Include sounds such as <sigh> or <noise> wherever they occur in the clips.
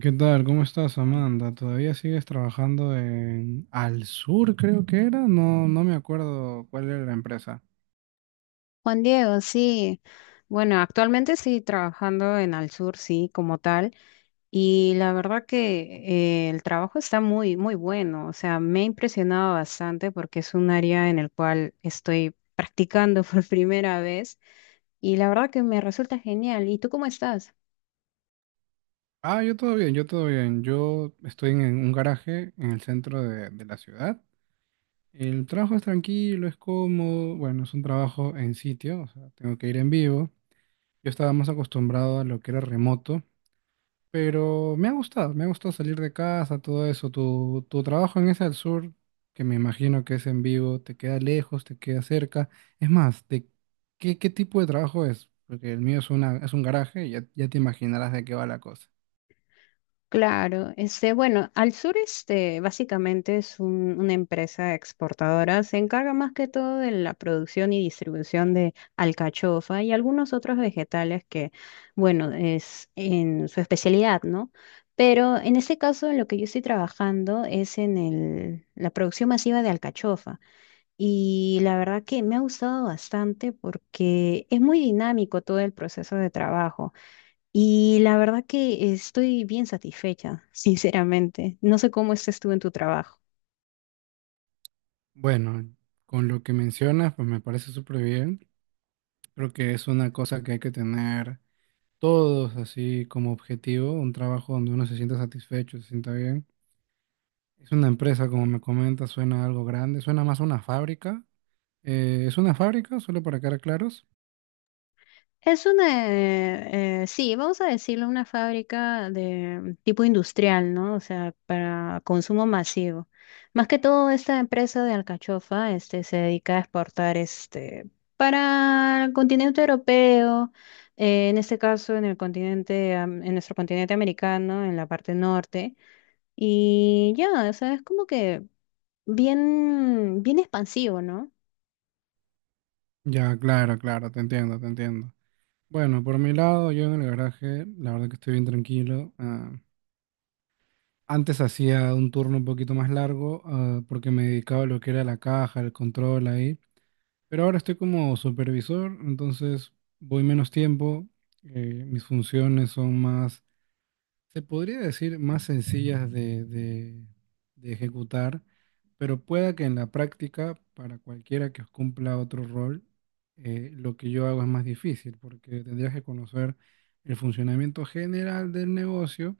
¿Qué tal? ¿Cómo estás, Amanda? ¿Todavía sigues trabajando en Al Sur, creo que era? No, no me acuerdo cuál era la empresa. Juan Diego, sí. Bueno, actualmente sí trabajando en Al Sur, sí, como tal. Y la verdad que el trabajo está muy bueno. O sea, me ha impresionado bastante porque es un área en el cual estoy practicando <laughs> por primera vez. Y la verdad que me resulta genial. ¿Y tú cómo estás? Ah, yo todo bien, yo todo bien. Yo estoy en un garaje en el centro de la ciudad. El trabajo es tranquilo, es cómodo. Bueno, es un trabajo en sitio, o sea, tengo que ir en vivo. Yo estaba más acostumbrado a lo que era remoto. Pero me ha gustado salir de casa, todo eso. Tu trabajo en ese Al Sur, que me imagino que es en vivo, te queda lejos, te queda cerca. Es más, ¿de qué tipo de trabajo es? Porque el mío es un garaje y ya, ya te imaginarás de qué va la cosa. Claro, este, bueno, Al Sur este, básicamente es una empresa exportadora, se encarga más que todo de la producción y distribución de alcachofa y algunos otros vegetales que, bueno, es en su especialidad, ¿no? Pero en este caso, en lo que yo estoy trabajando es en la producción masiva de alcachofa y la verdad que me ha gustado bastante porque es muy dinámico todo el proceso de trabajo. Y la verdad que estoy bien satisfecha, <laughs> sinceramente. No sé cómo estés tú en tu trabajo. Bueno, con lo que mencionas, pues me parece súper bien. Creo que es una cosa que hay que tener todos así como objetivo, un trabajo donde uno se sienta satisfecho, se sienta bien. Es una empresa, como me comentas, suena algo grande, suena más a una fábrica. ¿Es una fábrica? Solo para quedar claros. Es una, sí, vamos a decirlo, una fábrica de tipo industrial, ¿no? O sea, para consumo masivo. Más que todo, esta empresa de alcachofa, este, se dedica a exportar, este, para el continente europeo, en este caso, en el continente, en nuestro continente americano, en la parte norte. Y ya, o sea, es como que bien expansivo, ¿no? Ya, claro, claro, te entiendo, te entiendo. Bueno, por mi lado, yo en el garaje, la verdad que estoy bien tranquilo. Ah, antes hacía un turno un poquito más largo, porque me dedicaba a lo que era la caja, el control ahí. Pero ahora estoy como supervisor, entonces voy menos tiempo. Mis funciones son más, se podría decir, más sencillas de ejecutar, pero pueda que en la práctica, para cualquiera que cumpla otro rol, lo que yo hago es más difícil, porque tendrías que conocer el funcionamiento general del negocio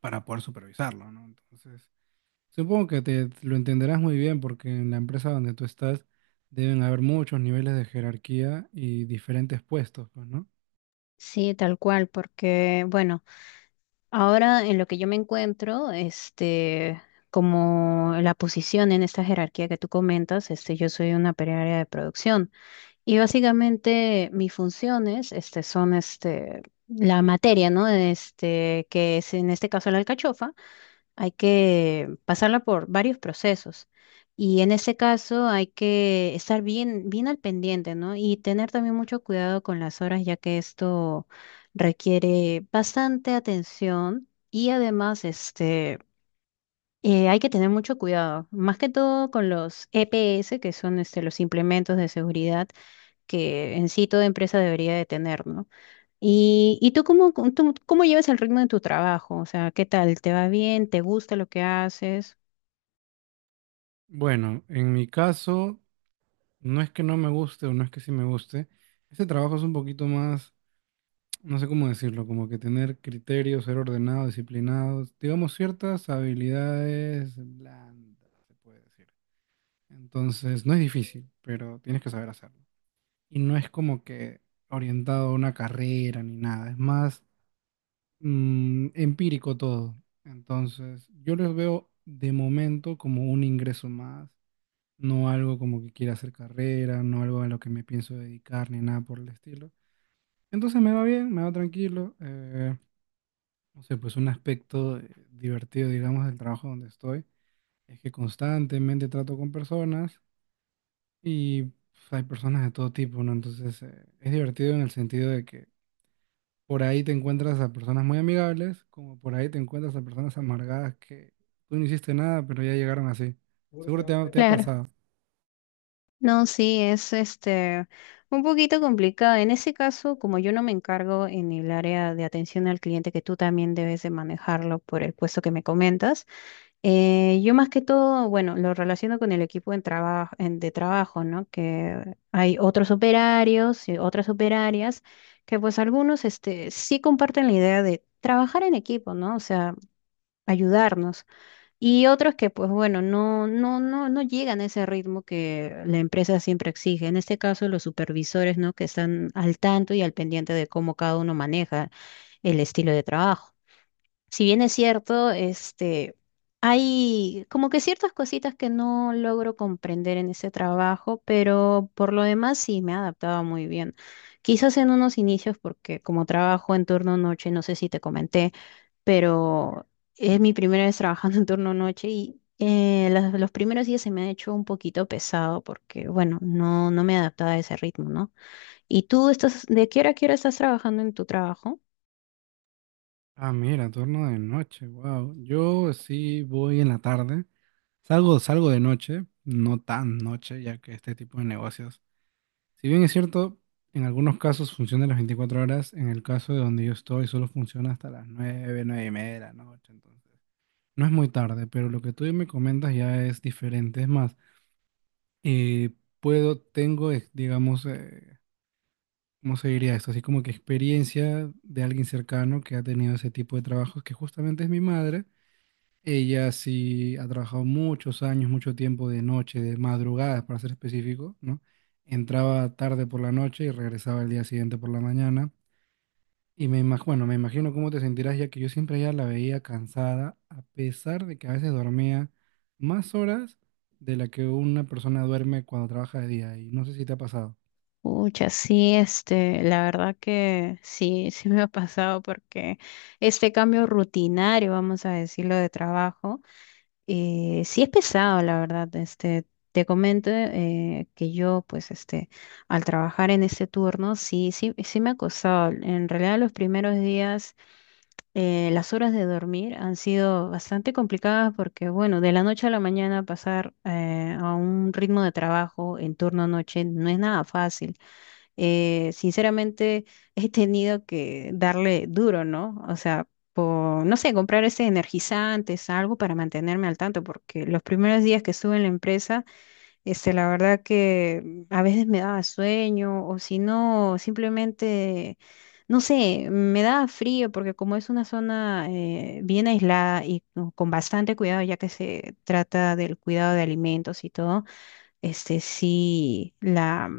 para poder supervisarlo, ¿no? Entonces, supongo que te lo entenderás muy bien, porque en la empresa donde tú estás deben haber muchos niveles de jerarquía y diferentes puestos, pues, ¿no? Sí, tal cual, porque bueno, ahora en lo que yo me encuentro, este, como la posición en esta jerarquía que tú comentas, este, yo soy una operaria de producción y básicamente mis funciones, este, son, este, la materia, ¿no? Este, que es en este caso la alcachofa. Hay que pasarla por varios procesos. Y en ese caso hay que estar bien al pendiente, ¿no? Y tener también mucho cuidado con las horas, ya que esto requiere bastante atención y además, este, hay que tener mucho cuidado, más que todo con los EPS, que son, este, los implementos de seguridad que en sí toda empresa debería de tener, ¿no? ¿Y, tú cómo, tú cómo llevas el ritmo de tu trabajo? O sea, ¿qué tal? ¿Te va bien? ¿Te gusta lo que haces? Bueno, en mi caso. No es que no me guste o no es que sí me guste. Este trabajo es un poquito más, no sé cómo decirlo, como que tener criterio, ser ordenado, disciplinado, digamos ciertas habilidades blandas, se puede decir. Entonces, no es difícil, pero tienes que saber hacerlo. Y no es como que orientado a una carrera ni nada, es más empírico todo. Entonces, yo los veo de momento como un ingreso más, no algo como que quiera hacer carrera, no algo a lo que me pienso dedicar ni nada por el estilo. Entonces me va bien, me va tranquilo. No sé, pues un aspecto divertido, digamos, del trabajo donde estoy es que constantemente trato con personas y pues, hay personas de todo tipo, ¿no? Entonces es divertido en el sentido de que por ahí te encuentras a personas muy amigables, como por ahí te encuentras a personas amargadas que tú no hiciste nada, pero ya llegaron así. Seguro te ha Claro. pasado. No, sí, es este un poquito complicado. En ese caso, como yo no me encargo en el área de atención al cliente, que tú también debes de manejarlo por el puesto que me comentas, yo más que todo, bueno, lo relaciono con el equipo en de trabajo, ¿no? Que hay otros operarios y otras operarias que pues algunos este, sí comparten la idea de trabajar en equipo, ¿no? O sea, ayudarnos. Y otros que, pues bueno, no llegan a ese ritmo que la empresa siempre exige. En este caso, los supervisores, ¿no? Que están al tanto y al pendiente de cómo cada uno maneja el estilo de trabajo. Si bien es cierto, este, hay como que ciertas cositas que no logro comprender en ese trabajo, pero por lo demás sí me he adaptado muy bien. Quizás en unos inicios, porque como trabajo en turno noche, no sé si te comenté, pero es mi primera vez trabajando en turno noche y los primeros días se me ha hecho un poquito pesado porque, bueno, no me adaptaba a ese ritmo, ¿no? ¿Y tú estás, de qué hora a qué hora estás trabajando en tu trabajo? Ah, mira, turno de noche, wow. Yo sí voy en la tarde. Salgo de noche, no tan noche, ya que este tipo de negocios, si bien es cierto, en algunos casos funciona las 24 horas. En el caso de donde yo estoy, solo funciona hasta las nueve, 9 y media de la noche, entonces no es muy tarde, pero lo que tú me comentas ya es diferente, es más, eh, puedo, tengo, digamos, ¿cómo se diría esto? Así como que experiencia de alguien cercano que ha tenido ese tipo de trabajos, que justamente es mi madre. Ella sí ha trabajado muchos años, mucho tiempo de noche, de madrugadas para ser específico, ¿no? Entraba tarde por la noche y regresaba el día siguiente por la mañana. Y bueno, me imagino cómo te sentirás, ya que yo siempre ya la veía cansada, a pesar de que a veces dormía más horas de la que una persona duerme cuando trabaja de día. Y no sé si te ha pasado. Pucha, sí, este, la verdad que sí, <laughs> sí me ha pasado porque este cambio rutinario, vamos a decirlo, de trabajo. Sí es pesado, la verdad. Este, te comento que yo, pues, este, al trabajar en ese turno, sí me ha costado. En realidad, los primeros días, las horas de dormir han sido bastante complicadas porque, bueno, de la noche a la mañana pasar a un ritmo de trabajo en turno noche no es nada fácil. Eh, sinceramente <laughs> he tenido que darle duro, ¿no? O sea, por, no sé, comprar ese energizantes, algo para mantenerme al tanto, porque los primeros días que estuve en la empresa, este, la verdad que a veces me daba sueño, o si no, simplemente, no sé, me daba frío, porque como es una zona bien aislada y con bastante cuidado, ya que se trata del cuidado de alimentos y todo este sí, la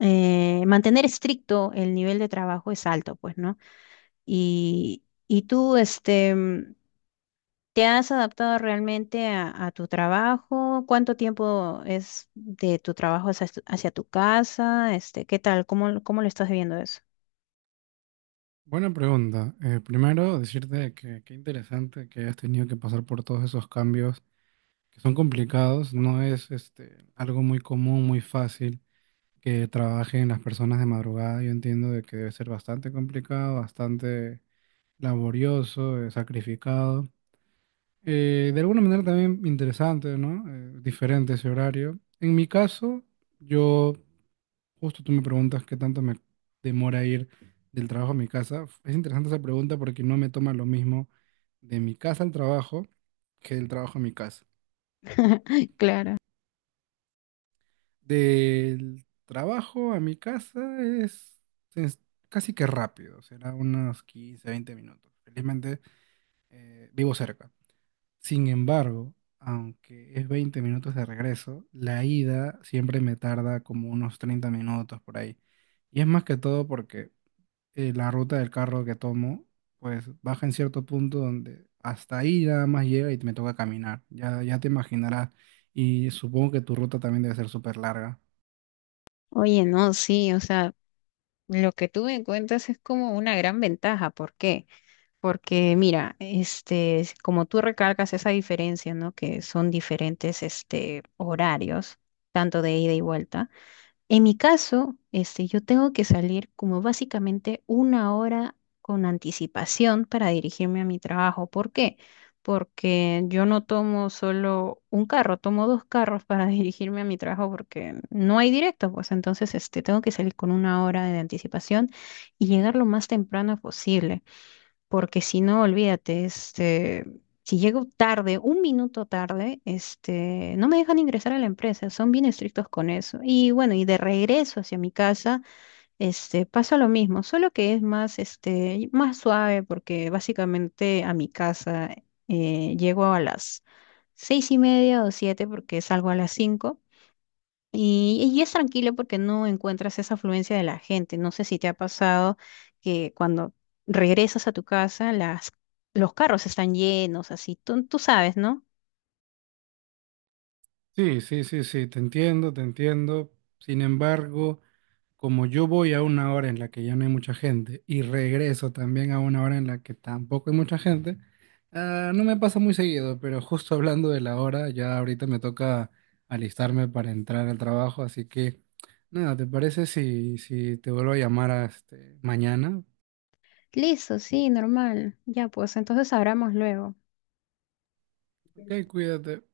mantener estricto el nivel de trabajo es alto, pues, ¿no? Y, tú, este, ¿te has adaptado realmente a tu trabajo? ¿Cuánto tiempo es de tu trabajo hacia, hacia tu casa? Este, ¿qué tal? ¿Cómo, cómo lo estás viendo eso? Buena pregunta. Primero, decirte que qué interesante que hayas tenido que pasar por todos esos cambios, que son complicados, no es, este, algo muy común, muy fácil que trabajen las personas de madrugada. Yo entiendo de que debe ser bastante complicado, bastante laborioso, sacrificado. De alguna manera también interesante, ¿no? Diferente ese horario. En mi caso, yo, justo tú me preguntas qué tanto me demora ir del trabajo a mi casa. Es interesante esa pregunta porque no me toma lo mismo de mi casa al trabajo que del trabajo a mi casa. <laughs> Claro. Del trabajo a mi casa es casi que rápido, será unos 15, 20 minutos. Felizmente vivo cerca. Sin embargo, aunque es 20 minutos de regreso, la ida siempre me tarda como unos 30 minutos por ahí. Y es más que todo porque la ruta del carro que tomo, pues baja en cierto punto donde hasta ahí nada más llega y me toca caminar. Ya, ya te imaginarás. Y supongo que tu ruta también debe ser súper larga. Oye, no, sí, o sea, lo que tú me cuentas es como una gran ventaja. ¿Por qué? Porque mira, este, es como tú recalcas esa diferencia, ¿no? Que son diferentes, este, horarios, tanto de ida y vuelta. En mi caso, este, yo tengo que salir como básicamente una hora con anticipación para dirigirme a mi trabajo. ¿Por qué? Porque yo no tomo solo un carro, tomo dos carros para <laughs> dirigirme a mi trabajo porque no hay directo, pues entonces, este, tengo que salir con una hora de anticipación y llegar lo más temprano posible porque si no, olvídate, este, si llego tarde, un minuto tarde, este, no me dejan ingresar a la empresa, son bien estrictos con eso. Y bueno, y de regreso hacia mi casa, este, pasa lo mismo, solo que es más, este, más suave, porque básicamente a mi casa llego a las seis y media o siete, porque salgo a las cinco. Y, es tranquilo porque no encuentras esa afluencia de la gente. No sé si te ha pasado que cuando regresas a tu casa, las, los carros están llenos, así. Tú sabes, ¿no? Sí, sí, sí, sí, te entiendo, te entiendo. Sin embargo, como yo voy a una hora en la que ya no hay mucha gente y regreso también a una hora en la que tampoco hay mucha gente, no me pasa muy seguido, pero justo hablando de la hora, ya ahorita me toca alistarme para entrar al trabajo, así que nada, ¿te parece si te vuelvo a llamar a este, mañana? Listo, sí, normal. Ya, pues entonces hablamos luego. Ok, cuídate.